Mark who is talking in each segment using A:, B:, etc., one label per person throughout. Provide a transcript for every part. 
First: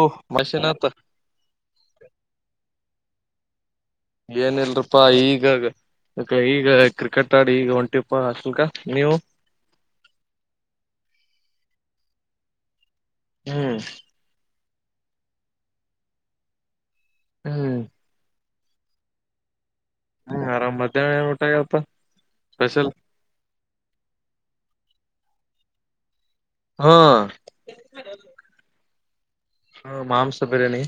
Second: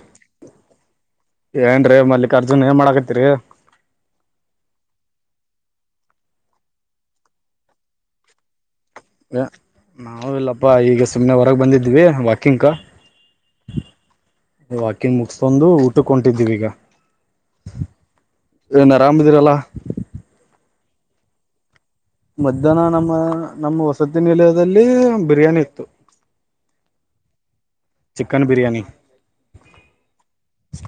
A: ಓಹ್ ಮಷನ್ತ್ತ
B: ತಿರುಗಾಕೆ
A: ಏನ್ ಇಲ್ರಪ್ಪಾ ಈಗ ಈಗ ಕ್ರಿಕೆಟ್ ಆಡಿ ಈಗ ಹೊಂಟಿಪಾ ಅಷ್ಟಲ್ಕ
B: ನಾವವು ಇಲ್ಲಪ್ಪ ಈಗ ಸುಮ್ಮನೆ ಹೊರೆಗೆ ಬಂದಿದ್ವಿ ವಾಕಿಂಗ್ಗೆ
A: ಹ್ಮ್
B: ವಾಕಿಂಗ್ ಮುಗಸ್ಕೊಂಡಂದು ಊಟಕ ಕೊಟಿದ್ದೀವಿ ಈಗ
A: ಹ್ಮ್
B: ಏನ್ ಅರಾಮಿದೀರಲ್ಲ
A: ಹ್ಮ್ ಆರಾಮ್ ಮಧ್ಯಾಹ್ನ ಏನ್ ಊಟಾಗಪ್ಪ
B: ಮಧ್ಯಾಹ್ನ ನಮ್ಮ ನಮ್ಮ ವಸತಿ ನಿಲಯದಲ್ಲಿ ಬಿರಿಯಾನಿ ಇತ್ತು
A: ಹಾ
B: ಚಿಕನ್ ಬಿರಿಯಾನಿ
A: ಹಾ ಮಾಂಸ ಬಿರಿಯಾನಿ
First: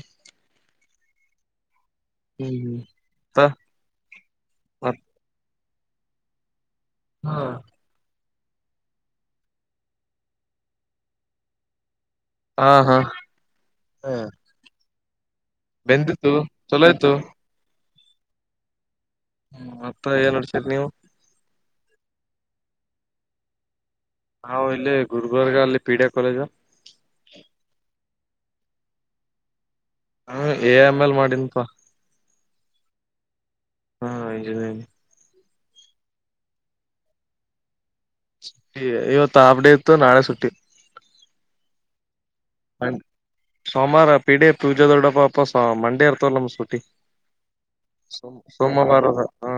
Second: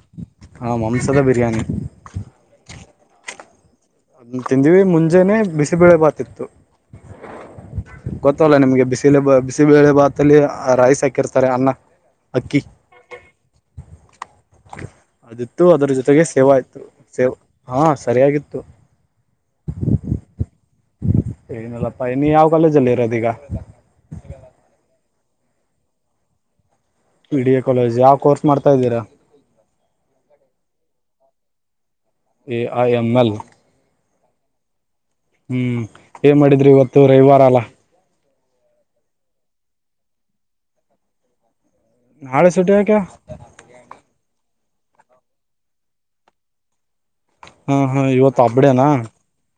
B: ಹಾ ಮಾಂಸದ ಬಿರಯಾನಿ
A: ಹ್ಮ್ ಹ್ಮ್ ಹ
B: ಅದ ತಿಂದಿವವಿ ಮುಂಜೆನೆ ಬಿಸಿಬಳೆ ಬಾತಿತ್ತು
A: ಹಾ
B: ಗೊತ್ತಲ್ಲ ನಿಮ್ಗೆ ಬಿಸಿಲಿಾ ಬಿಸಿಬೇಳೆ ಭಾತಲ್ಲಿ ರೈಸ್ ಹಾಕಿರ್ತಾರೆ ಅನ್ನ ಅಕ್ಕಿ
A: ಹಾ ಹಾ ಹ
B: ಅದಿತ್ತು ಅದರ ಜೊತೆಗೆ ಸೇವಾ ಆಯ್ು
A: ಇತ್ತು
B: ಸೇವ್ ಹಾ ಸರಿಯಾಗಿತ್ತು
A: ಹ್ಮ ಅಪ್ಪ ಏನ್ಡ್ತರಿ ನೀವು
B: ಏನಲ್ಲಪ್ಪಾ ಇನ್ನು ಯಾವ ಕಾಲೇಜಲ್ಲಿ ಇರೋದೀಗ
A: ನಾವವು ಇಲ್ಲಿ ಗುರ್ಬರ್ಗ ಅಲ್ಲಿ PDA college
B: P D A college ಯಾವ ಕೋರ್ಸ್ ಮಾಡ್ತಾ ಇದ್ದೀರಾ
A: ಹ ಎ ಆಮೇಲ್ ಮಾಡಿನ್ಪ
B: ಎ ಐ ಎಮ ಎಲ್
A: ಹಾ ಇಂಜಿನಿಯರಿ
B: ಹ್ಮ್ ಏನ್ ಮಾಡಿದ್ರಿ ಇವತ್ತು ರವಿವಾರ ಅಲ್ಲ
A: ಇವತ್ತು ಆಪ್ಡೇ ಇತ್ತು ನಾಳೆ ಸುಟ್ಟಿ
B: ನಾಳೆ ಸುಟಿ ಯಾಕೆ
A: ಸೋಮಾರ ಪೀಡೆ ಪೂಜೆ ದೊಡ್ಡಪ್ಪಪ ಮಂಡೇ ಇರ್ತವ ನಮ್ಮ್ ಸೂಟ್ಟಿ
B: ಹಾ ಹಾ
A: ಸ
B: ಇವತ್ತು ಹಬ್ಡೇನಾ
A: ಸೋಮವಾರದ ಹಾ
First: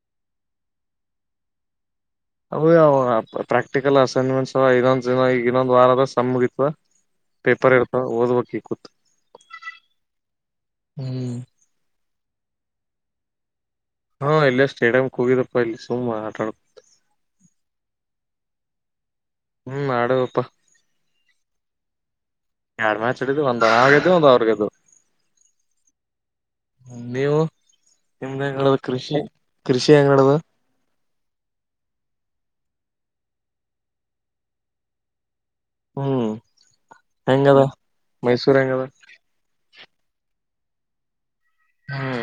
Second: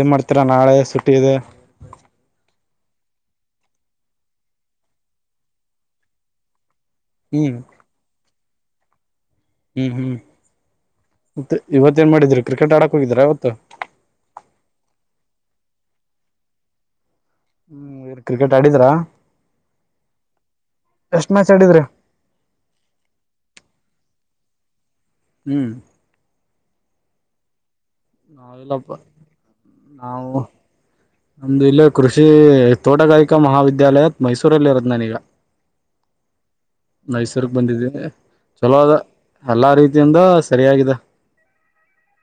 B: ಏನ್ ಮಾಡ್ತೀರ ನಾಳೆ ಸುಟಿ ಇದೆ
A: ಅಯ್ಯ ಪ್ರಾಕ್ಟಿಕಲ್ ಅಸೈನ್ಮೆಂಟ್ಸ್ ಇನ್ನೊಂದ ಇನ್ನೊಂದ್ ವಾರದ ಸ ಮುಗಿತ್ವ
B: ಹ್ಮ್
A: ಪೇಪರ್ ಇರ್ತ ಓದ್ಬೇಕಿ
B: ಹ್ಮ್ ಹ್ಮ್ ಮತ್ತೆ ಇವತ್ ಏನ್ ಮಾಡಿದೀರಿ ಕ್ರಿಕೆಟ್ ಆಡಕ್ ಹೋಗಿದೀರಾ ಇವತ್ತು
A: ಹಾ ಇಲ್ಲೇ ಸ್ಟೇಡಿಯಂ್ಕ್ ಹೋಗಿದಪ್ಪ ಇಲ್ಲಿ ಸುಮ್ ಆಟ ಆಡ್ಬ
B: ಹ್ಮ್ ಇ ಕ್ರಿಕೆಟ್ ಆಡಿದ್ರಾ
A: ಹ್ಮ್ ಮಾಡಪ್ಪ
B: ಎಷ್ಟ್ ಮ್ಯಾಚ್ ಆಡಿದ್ರಿ
A: ಎರಡ್ ಮ್ಯಾ ಚಡಿದ ಒಂದು ಅವಗ್ದ ಒಂದು ಅವ್ರಗದ
B: ಹ್ಮ್
A: ನೀವು ನಿಮ್ದ ಹೆಂಗಡದು
B: ನಾವಿಲ್ಲಪ್ಪ
A: ಕೃಷಿ ಕೃಷಿ
B: ನಾವು
A: ಹೆಂಗಡದು
B: ನಮ್ದು ಇಲ್ಲ ಕೃಷಿ ತೋಟಗಾರಿಕಾ ಮಹಾವಿದ್ಯಾಲಯತ್ ಮೈಸೂರಲ್ಲಿ ಇರೋದ್ ನಾನೀಗ
A: ಹ್ಮ್
B: ಮೈಸೂರ್ಕ್
A: ಹೆಂಗದ
B: ಬಂದಿದ್ದೀನಿ
A: ಮೈಸೂರ್
B: ಚಲೋ
A: ಹೆಂಗದ
B: ಅದ ಎಲ್ಲಾ ರೀತಿ ಇದಿಂದ ಸರಿಯಾಗಿದೆ
A: ಹ್ಮ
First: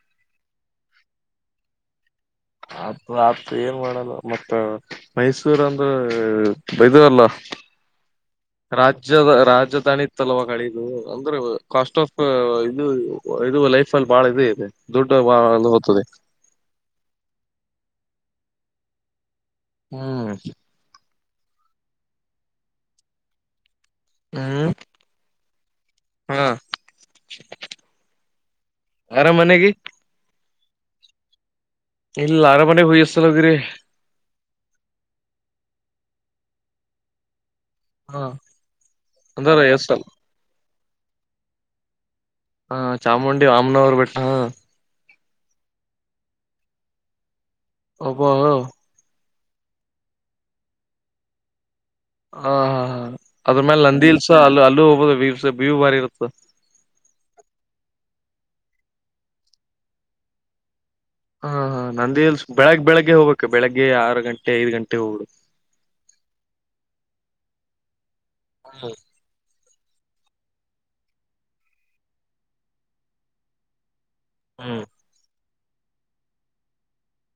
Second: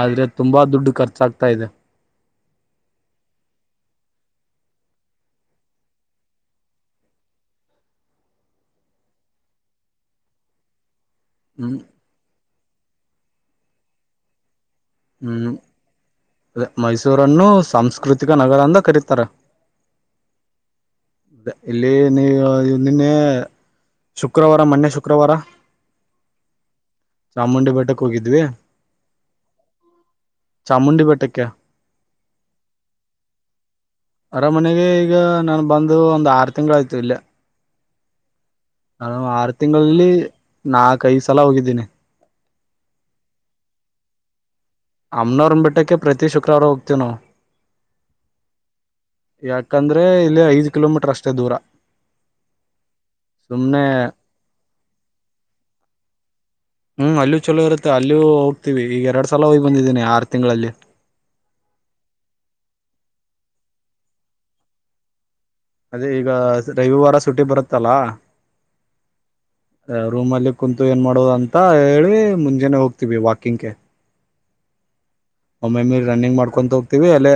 B: ಆದ್ರೆ ತುಂಬಾ ದುಡ್ಡು ಖರ್ಚಾಗ್ತಾ ಇದೆ
A: ಅದ ಆತ್ ಏನ್ ಮಾಡಲ್ಲ ಮತ್ತ ಮೈಸೂರ್ ಅಂದ್ರ ಬೈದವಲ್ಲ
B: ಹ [inaudible]
A: ರಾಜ್ಯದ ರಾಜಧಾನಿತ್ತಲ್ವ ಕಡೆದು ಅಂದ್ರೆ
B: ಹ್ಮ್
A: ಕಾಸ್ಟ್ ಆಫ್ ಇದು ಇದು ಲೈಫ್ ಅಲ್ಲಿ ಭಾಳ ಇದೆ ಇದೆ ದುಡ್ಡು
B: ಹ್ಮ್
A: ಬಾಳ ಹೋಗ್ತದೆ
B: ಮೈಸೂರನ್ನು ಸಾಂಸ್ಕೃತಿಕ ನಗರ ಅಂದ ಕರೀತಾರ
A: ಹ್ಮ್
B: ಅದ ಇಲ್ಲಿ ನೀವು ಇಂದನ್ನೇ ಶುಕ್ರವಾರ
A: ಹ್ಮ್
B: ಮೊನ್ನೆ ಶುಕ್ರವಾರ
A: ಹಾ
B: ಚಾಮುಂಡಿ ಬೆಟ್ಟಕ್ಕೆ ಹೋಗಿದ್ವಿ
A: ಅರಮನೆಗೆ
B: ಚಾಮುಂಡಿ ಬೆಟ್ಟಕ್ಕ
A: ಇಲ್ಲಿ ಲಾರಾಮಾನ ಹ ಅಸಗಿರೆ
B: ಅರಮನೆಗೆ ಈಗ ನಾನು ಬಂದು ಒಂದು ಆರು ತಿಂಗಳ ಆಯ್ತು ಇಲ್ಲ
A: ಹಾ
B: ನಾನು ಆರು
A: ಅಂದ್ರ ಎಷ್ಟಲ್
B: ತಿಂಗಳಲ್ಲಿ ನಾಕ ಐದು ಸಲ ಹೋಗಿದ್ದೀನಿ
A: ಹಾ ಚಾಮುಂಡಿ ವಾಮ್ನವರ್ ಬೆಟ್ಟ ಹ
B: ಅಮ್ನವರ್ ಬಿಟ್ಟಕ್ಕೆ ಪ್ರತಿ ಶುಕ್ರವಾರ ಹೋಗ್ತವ ನ
A: ಹಬ ಹ
B: ಯಾಕಂದ್ರೆ ಇಲ್ಲಿ ಐದ್ ಕಿಲೋಮೀಟರ್ ಅಷ್ಟೇ ದೂರ
A: ಹ ಹಾ ಹ
B: ಸುಮ್ನೆ
A: ಅದ್ರ್ಮೇಲೆ ನಂದಿ ಇಲ್ಸ ಅಲ್ಲ ಅಲ್ಲೂ ಹೋಗಬೋದು ಬೀವಸ ಬೀವು ಬಾರಿ ಇರುತ್ತ
B: ಹ್ಮ್ ಅಲ್ಲೂ ಚಲೋ ಇರುತ್ತೆ ಅಲ್ಲಯೂ ಹೋಗ್ತೀವಿ ಈಗ ಎರಡ್ ಸಲ ಹೋಗಿ ಬಂದಿದ್ದೀನಿ ಆರು ತಿಂಗಳಲ್ಲಿ
A: ಹಾ ಹಾ ನಂದ ಎಲ್ ಬೆಳಗ್ ಬೆಳಿಗ್ಗೆ ಹೋಗ್ಕ್ಕ ಬೆಳಿಗ್ಗೆ ಆರು ಗಂಟೆ ಐದು ಗಂಟೆ ಹೋಗಡು
B: ಅದೇ ಈಗ ರವಿವಾರ ಸುಟಿ ಬರುತ್ತಲ್ಲ
A: ಹೌ
B: ರೂಮ್ಲ್ಲಿ ಕುಂತು ಏನ್ ಮಾಡೋದು ಅಂತ ಹೇಳಿ ಮುಂಜೆನನೆ ಹೋಗ್ತೀವಿ ವಾಕಿಂಗ್ಗೆ
A: ಹ್ಮ್
B: ಒಮ್ಮೆ ಮೀರ್ ರನ್ನಿಂಗ್ ಮಾಡ್ಕೊಂತ ಹೋಗ್ತಿವಿ ಅಲ್ಲೇ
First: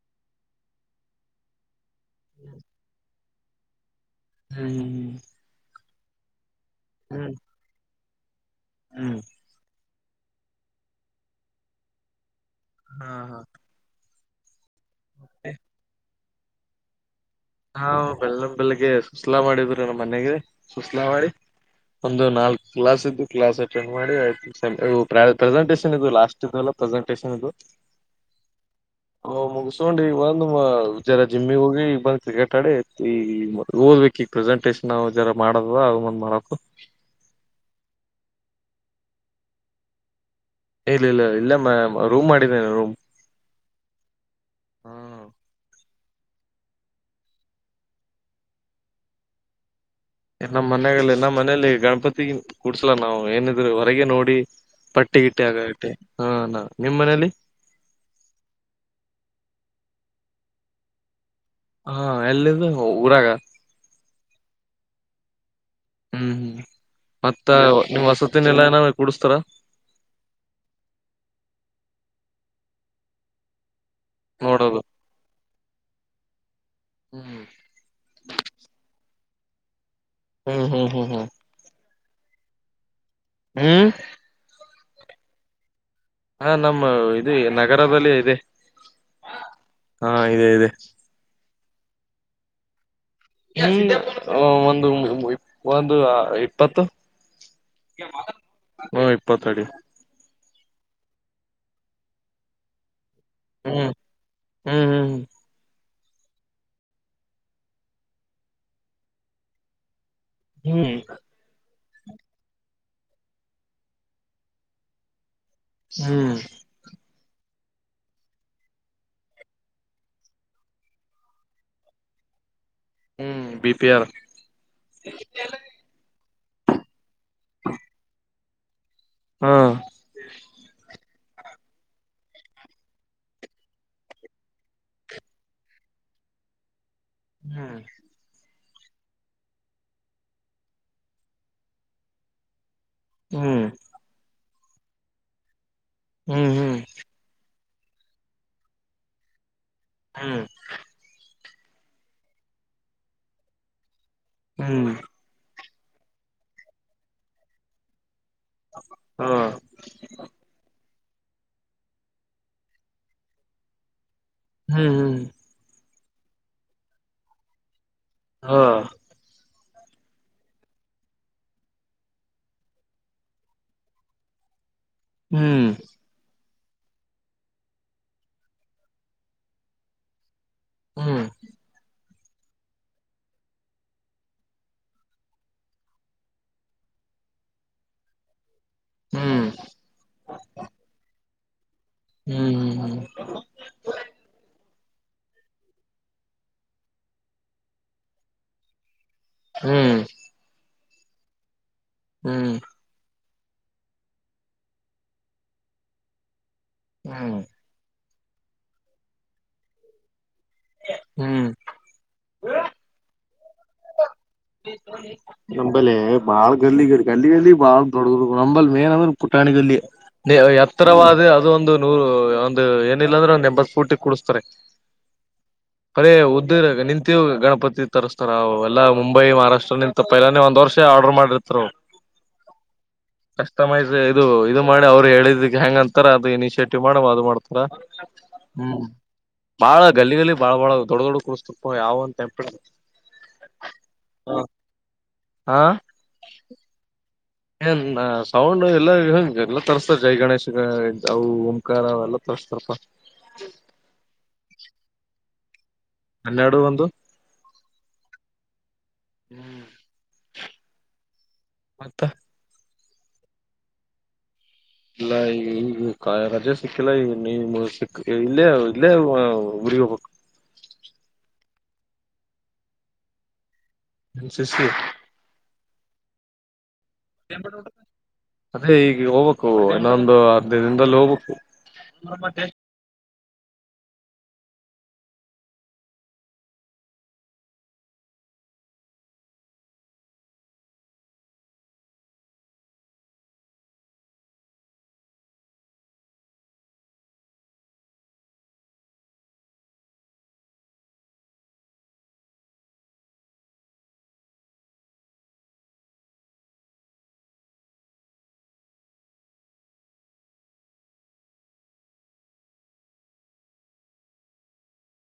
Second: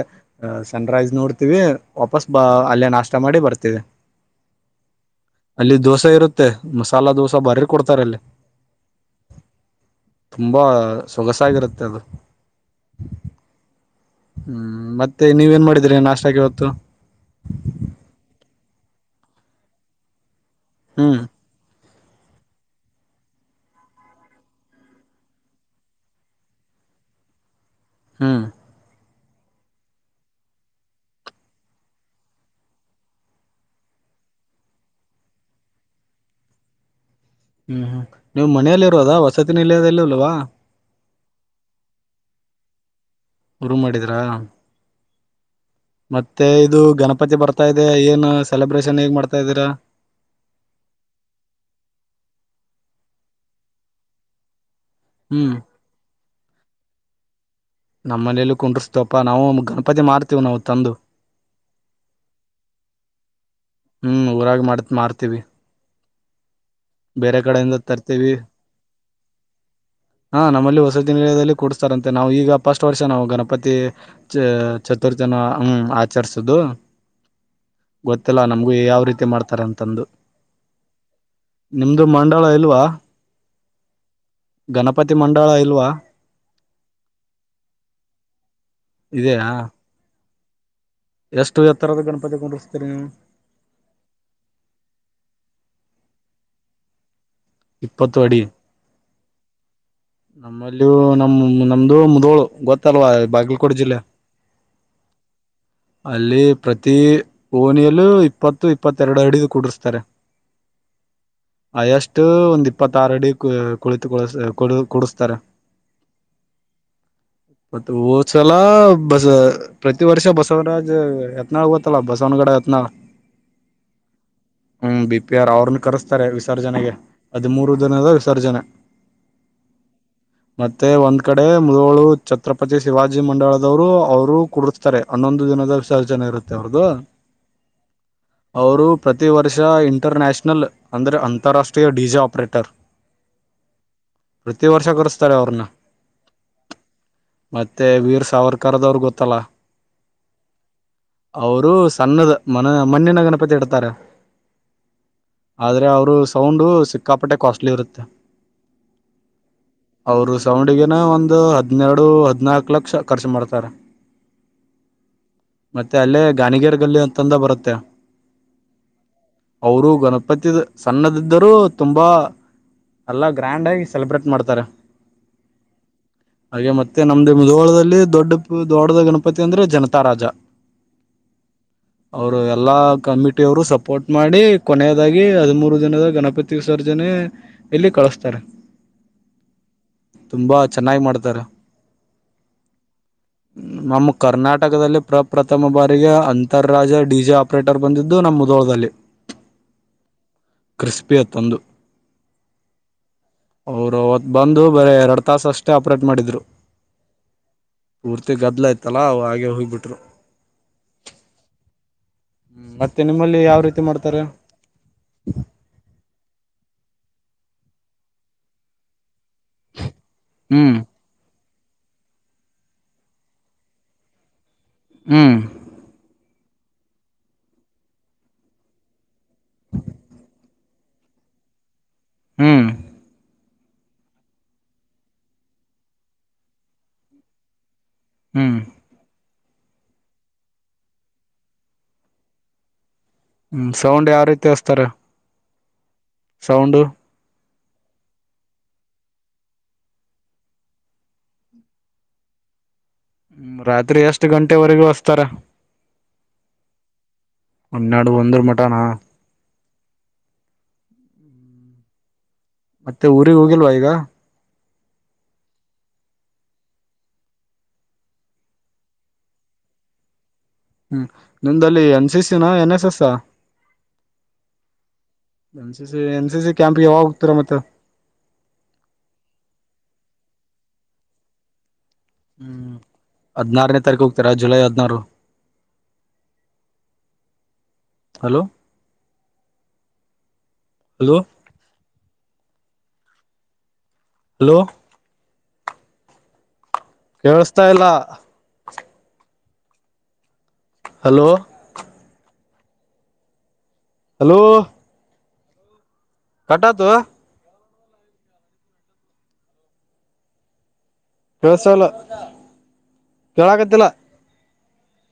B: ಸನ್ರೈಸ್ ನೋಡ್ತಿವಿ ವಾಪಸ್ ಬ ಅಲ್ಲೇ ನಾಷ್ಟ ಮಾಡಿ ಬರ್ತಿದೆ
A: ಹ್ಮ್ ಹ್ಮ್ ಹ್ಮ್
B: ಇಲ್ಲಿ ದೋಸೆ ಇರುತ್ತೆ ಮಸಾಲ
A: ಹ್ಮ್
B: ದೋಸೆ ಬಾರಿ ಕೊಡ್ತಾರೆ ಅಲ್ಲಿ
A: ಹ್ಮ್
B: ತುಂಬಾ ಸೊಗಸಾಗಿರುತ್ತೆ ಅದು
A: ಹಾ ಹಾ
B: ಹ್ಞ ಮತ್ತೆ ನೀವೇಏನು ಮಾಡಿದೀರಿ ನಾಷ್ಟಾಗಿವತ್ತು
A: ನಾ ಬೆಳ್ಳ ಬೆಳಗ್ಗೆ ಸುಸ್ಲಾ ಮಾಡಿದ್ ನಮ್ಮ ಮನೆಗೆ ಸುಸ್ಲಾ
B: ಹ್ಮ್
A: ಮಾಡಿ ಒಂದು ನಾಲ್ಕು ಕ್ಲಾಸ್ ಇದ್ದು ಕ್ಲಾಸ್ ಅಟೆಂಡ್ ಮಾಡಿ ಪ್ರೆಸೆಂಟೇಶನ್ ಇದು ಲಾಸ್ಟ್ ಇಲ್ಲ ಇ
B: ಹ್ಮ್
A: ಹ್ ಮುಗಸ್ಕೊಂಡಿ ಒಂದು ಜರ ಜಿಮ್ಮಿಗ್ ಹೋಗಿ ಈ ಬಂದ ಕ್ರಿಕೆಟ್ ಆಡಿ ಈ ಓದ್ಬೇಕು ಈಗ ಪ್ರೆಸೆಂಟೇಶನ್ ಜರ ಮಾಡದ ಅಂದ್ ಮಾಡಕು
B: ಹ್ಮ್ ಹ್ಮ್ ನೀವು್ ಮನೆಯಲ್ಲಿ ಇರೋದಾ ವಸತಿ ನಿಲಯದಲ್ಲಿ ಅಲ್ವಾ
A: ಇಲ್ಲ ಇಲ್ಲ ಇಲ್ಲ ಮ ರೂಮ್ ಮಾಡಿದ್ದೇನೆ ರೂಮ್
B: ರುಮ್ ಮಾಡಿದ್ರಾ
A: ಹ್ಮ
B: ಮತ್ತೆ ಇದು ಗಣಪತಿ ಬರ್ತಾ ಇದೆ ಏನ್ ಸೆಲೆಬ್ರೇಷನ್ ಹೇಗ್ ಮಾಡ್ತಾ ಇದ್ದೀರಾ
A: ನಮ್ಮ್ ಮನಾಗಲ್ಲ ನಮ್ಮ್ ಮನಲಿ ಗಣಪತಿ ಕೂಡ್ಸಲ ನಾ್ ಏನಿದ್ರರು ಹೊರಗೆ ನೋಡಿ ಪಟ್ಟಿ ಗಿಟ್ಟಿ
B: ಹ್ಮ್
A: ಆಗಾಗಟ್ಟೆ ಹಾ ನಾ ನಿಮ್ಮ್ ಮನೇಲಿ
B: ನಮ್ಮನೆಯಲ್ಲೂ ಕುಂಡ್ರಿಸ್ತಪ್ಪಾ ನಾವು ಗಣಪತಿ ಮಾರ್ತೀವು ನಾವು ತಂದು
A: ಹಾ ಎಲ್ಲಿಂದ ಊರಾಗ
B: ಹ್ಮ್ ಊರಾಗ ಮಾಡತ್ ಮಾಡ್ತೀವಿ
A: ಹ್ಮ್ ಹ್ಮ್
B: ಬೇರೆ
A: ಮತ್ತ
B: ಕಡೆಯಿಂದ
A: ನಿಮ್
B: ತರ್ತೀವಿ
A: ವಸತಿನ ಎಲ್ಲಾ ಏನ ಕುೂಡಸ್ತಾರ
B: ಹಾ ನಮ್ಮಲ್ಲಿ ಹೊಸ ದಿನದಲ್ಲಿ ಕೂಡ್ಸ್ತಾರಂತೆ ಮತ್ತು ನಾವು ಈಗ ಫಸ್ಟ್ ವರ್ಷ ನಾವು ಗಣಪತಿ ಚ
A: ನೋಡೋದು
B: ಚತುರ್ಥಿಯನ್ನು ಆಚರಿಸೋದು
A: ಹ್ಮ್
B: ಗೊತ್ತಿಲ್ಲ ನಮ್ಗು ಯಾವ ರೀತಿ ಮಾಡ್ತಾರ ಅಂತಂದು
A: ಹ್ಮ್ ಹ್ಮ್ ಹ್ಮ್ ಹ್ಮ್
B: ನಿಮ್ದು ಮಂಡಳ ಇಲ್ವಾ
A: ಹ್ಮ್
B: ಗಣಪತಿ ಮಂಡಳ ಇಲ್ವಾ
A: ಹಾ ನಮ್ಮ ಇದು ನಗರದಲ್ಲಿ ಇದೆ
B: ಇದೆಯಾ
A: ಹಾ ಇದೆ ಇದೆ
B: ಎಷ್ಟು ಎ ಥರದ ಗಣಪತಿ ಕೊಂಡಿಸ್ತೀರಿ ನೀವು
A: ಹ್ಮ ಒಂದು ಒಂದು ಇಪ್ಪತ್ತು
B: ಇಪ್ಪತ್ತು ಅಡಿ
A: ಹ್ಮ ಇಪ್ಪತ್ತಡಿ
B: ನಮ್ಮಲ್ಲಿ ನಮ್ ನಮ್ದು ಮುದೋಳು ಗೊತ್ತಲ್ವಾ ಬಾಗಲಕೋಟೆ
A: ಹ್ಮ್
B: ಜಿಲ್ಲೆ
A: ಹ್ಮ್ ಹ್ಮ್ ಹ್ಮ್
B: ಅಲ್ಲಿ ಪ್ರತಿ ಓನಿಯಲ್ಲೂ ಇಪ್ಪತ್ತು ಇಪ್ಪತ್ತೆರಡು ಅಡಿದ ಕುಡರ್ಸ್ತಾರೆ
A: ಹ್ಮ್
B: ಅಯಷ್ಟು ಒಂದ್ ಇಪ್ಪತ್ತಾರಡಿ ಕು ಕುಳಿತು ಕುಡಸ್ತಾರೆ
A: ಹ್ಮ್
B: ಮತ್ತ ಹಓದ್ಸಲ ಬಸ ಪ್ರತಿ ವರ್ಷ ಬಸವರಾಜ್ ಯತ್ನಾಳ್ ಗಓತ್ತಲ್ಲ ಬಸವನಗಡೆ
A: ಹ್ಮ್ ಬಿ ಪಿ ಆರ್
B: ಹ್ಮ ಬಿ ಪಿ ಆರ್ ಅವ್ರನ್ನ ಕರೆಸ್ತಾರೆ ವಿಸರ್ಜನೆಗೆ ಅದ ಮೂರು ದಿನದ ವಿಸರ್ಜನೆ
A: ಹಾ
B: ಈ ಕಡೆ ಮುದಳು ಛತ್ರಪತಿ ಶಿವಾಜಿ ಮಂಡಲದವರು ಅವರು ಕುಡತಾರೆ ಹನ್ನೊಂದು ದಿನದ ವಿಸರ್ಜನೆ ಇರುತ್ತೆ ಅವ್ರ್ದು
A: ಹ್ಮ್
B: ಅವರು ಪ್ರತಿ ವರ್ಷ ಇಂಟರ್ನ್ಯಾಷನಲ್ ಅಂದ್ರರೆ ಅಂತಾರಾಷ್ಟ್ರೀಯ ಡಿಜಾ ಆಪ್ರೇಟರ್
A: ಹ್ಮ್
B: ಪ್ರತಿ ವರ್ಷ ಕರೆಸ್ತಾರೆ ಅವ್ರನ್ನ
A: ಹ್ಮ್ ಹ್ಮ್
B: ಮತ್ತುತ್ತ ವೀರ್ ಸಾವರ್ಕರ್ದವರುಿಗೆ ಗೊತ್ತಲ್ಲ
A: ಹ್ಮ್
B: ಅವರು ಸಣ್ಣದ ಮನ ಮಣ್ಣಿನ ಗಣಪತಿ ಇಡ್ತಾರೆ
A: ಹ್ಮ್
B: ಆದ್ರೆ ಅವರು ಸೌಂಡು ಸಿಕ್ಕಾಪಟ್ಟೆ ಕಾಸ್ಟ್ಲಿ ಇರುತ್ತೆ
A: ಹಾ
B: ಅವರು ಸಾವಂಡಿಗೆ ಒಂದು ಹನ್ನೆರಡು ಹದಿನಾಲ್ಕು ಲಕ್ಷ ಖರ್ಚು ಮಾಡ್ತಾರೆ
A: ಹ್ಮ್ ಹ್ಮ್
B: ಮತ್ತೆ ಅಲ್ಲೇ ಗಾನಿಗರ್ಗಲ್ಲಿ ಅಂತಂದ ಬರುತ್ತೆ
A: ಹಾ
B: ಅವರು ಗಣಪತಿದ ಸಣ್ಣದಿದ್ದರೂ ತುಂಬಾ ಎಲ್ಲಾ ಗ್ರ್ಯಾಂಡ್ ಆಗಿ ಸೆಲೆಬ್ರೇಟ್ ಮಾಡ್ತಾರ
A: ಹ್ಮ್
B: ಹಾಗೆ ಮತ್ತೆ ನಮ್ದು ಮುಧೋಳದಲ್ಲಿ ದೊಡ್ಡ ದೊಡ್ಡದ ಗಣಪತಿ ಅಂದ್ರೆ ಜನತಾ ರಾಜ
A: ಹ್ಮ್
B: ಅವರು ಎಲ್ಲಾ ಕಮಿಟಿಯವರು ಸಪೋರ್ಟ್ ಮಾಡಿ ಕೊನೆಯದಾಗಿ ಹದಿಮೂರು ದಿನದ ಗಣಪತಿ ವಿಸರ್ಜ ನೆ ಎಲ್ಲಿ ಕಳಸ್ತಾರೆ
A: ಹ್ಮ್
B: ತುಂಬಾ ಚೆನ್ನಾಗಿ ಮಾಡ್ತಾರ
A: ಹ್ಮ್ ಹ್ಮ್
B: ನಮ್ಮ ಕರ್ನಾಟಕದಲ್ಲಿ ಪ್ರಪ್ರಥಮ ಬಾರಿಗೆ ಅಂತರ್ರಾಜ ಡಿಜೆ ಆಪ್ರೇಟರ್ ಬಂದಿದ್ದು ನಮ್ಮ ಮುದೋಳದಲ್ಲಿ.
A: ಹ್ಮ್
B: ಕ್ರಿಸ್ಪಿಯತ್ತೊಂದು
A: ಹ್ಮ್
B: ಅವ್ರು ಅವತ್ತು ಬಂದು ಬರೆ ಎರಡು ತಾಸ ಅಷ್ಟೇ ಆಪ್ರೇಟ್ ಮಾಡಿದ್ರು
A: ಹ್ಮ್
B: ಪೂರ್ತಿ ಗದ್ಲಯ್ತಲ್ಲಾ ಅವ ಹಾಗೆ ಹೋಗಿಬಿಟ್ರು.
A: ಹ್ಮ್
B: ಹ್ಮ ಮತ್ತೆ ನಿಮ್ಮಲ್ಲಿ ಯಾವ ರೀತಿ ಮಾಡ್ತಾರೆ.
A: ನಂಬಲ್ಲಿ ಬಾಳ್ ಗಲ್ಲಿ ಗ ಗಲ್ಲಿ ಗಲ್ಲಿ ಬಾಳ ದೊಡ್ಡ ದೊಡ್ಡ ನಂಬಲ್ಲಿ ಮೇನ್ ಅಂದ್ರ ಕುಟ್ಟಾಣಿಗಲ್ಲಿ
B: ಹ್ಮ್
A: ಎತ್ತರವಾದ ಅದು ಒಂದು ನೂರು ಒಂದು ಏನಿಲ್ಲ ಅಂದ್ರ ಒಂದ್ ಎಂಬತ್ ಪೂಟಿಗ್ ಕೂಡಸ್ತಾರೆ
B: ಹ್ಮ್
A: ಪದೆ ಉದ್ದ ನಿಂತಿರುವ ಗಣಪತಿ ತರಿಸ್ತಾರ ಅವ ಎಲ್ಲ ಮುಂಬೈ ಮಹಾರಾಷ್ಟ್ರ ನಿಂತ ಪೈಲಾನೆ ಒಂದ್ ವರ್ಷ ಆರ್ಡರ್ ಮಾಡಿರ್ತಾರ್ ಅವ್ರ
B: ಹ್ಮ್
A: ಕಸ್ಟಮೈಸ್ ಇದು ಇದು ಮಾಡಿ ಅವ್ರು ಹೇಳಿದಕ್ಕೆ ಹೆಂಗ ಅಂತಾರ ಅದು ಇನಿಶಿಯೇಟಿವ್ ಮಾಡ ಅದು ಮಾಡ್ತಾರ ಹ್ಮ್ ಬಾಳ ಗಲ್ಲಿಗಲ್ಲಿಗ್ ಬಾಳ್ ಬಾಳ ದೊಡ್ಡ ದೊಡ್ಡ ಕೂರ್ಸ್ತಪ್ಪ ಯಾವಂತೆಂಪ
B: ಹ್ಮ್ ಸೌಂಡ್ ಯಾವ ರೀತಿ ಹಸ್ತಾರ
A: ಆ
B: ಸೌಂಡು
A: ಏನ್ ಸೌಂಡ್ ಎಲ್ಲ ಹಂ ಎಲ್ಲಾ ತರ್ಸ್ತಾರೆ ಜೈ ಗಣೇಶ್ ಅವು ಓಂಕಾರ ಅವೆಲ್ಲ [inaudible]
B: ಹ್ಮ ರಾತ್ರಿ ಎಷ್ಟ್ ಗಂಟೆವರೆಗೂ ಹಸ್ತಾರ
A: ಹನ್ನೆರಡು ಒಂದು
B: ಹನ್ನೆರಡು ಒಂದರ್ಮಟ ಅಣ್ಣ
A: ಹ್ಮ್ ಮತ್ತ
B: ಮತ್ತೆ ಊರಿಗೆ ಹೋಗಿಲ್ವಾ ಈಗ
A: ಇಲ್ಲ ಈ ಈಗ ರಜೆ ಸಿಕ್ಕಿಲ್ಲ ಈ ನೀವು ಸಿ ಇಲ್ಲೇ ಇಲ್ಲೇ ಊರಿಗ್ ಹೋಗ್ಬೇಕು
B: ಹ್ಮ್ ನಿಮ್ದಲ್ಲಿ N C C no N S S.
A: N C C
B: N C C N C C ಕ್ಯಾಂಪ್ಗೆ ಯಾವಾಗ ಹೋಗ್ತೀರಾ ಮತ್ತೆ
A: ಅದೇ ಈಗ ಹೋಗ್ಬೇಕು ಇನ್ನೊಂದು ಹದ್ನೈದು ದಿನದಲ್ಲಿ ಹೋಗ್ಬೇಕು [unintelligible]
B: ಹ್ಮ್ ಹದ್ನಾರನೇ ತಾರೀಕು ಹೋಗ್ತೀರಾ ಜುಲೈ ಹದ್ನಾರು ಹಲೋ ಹಲೋ ಹಲೋ ಕೇಳಸ್ತಾ ಇಲ್ಲ ಹಲೋ ಹಲೋ ಕಟ್ಟಾತೋ ಕೇಳಸ್ತಾ ಇಲ್ಲ ಕೇಳಕತ್ತಿಲ್ಲ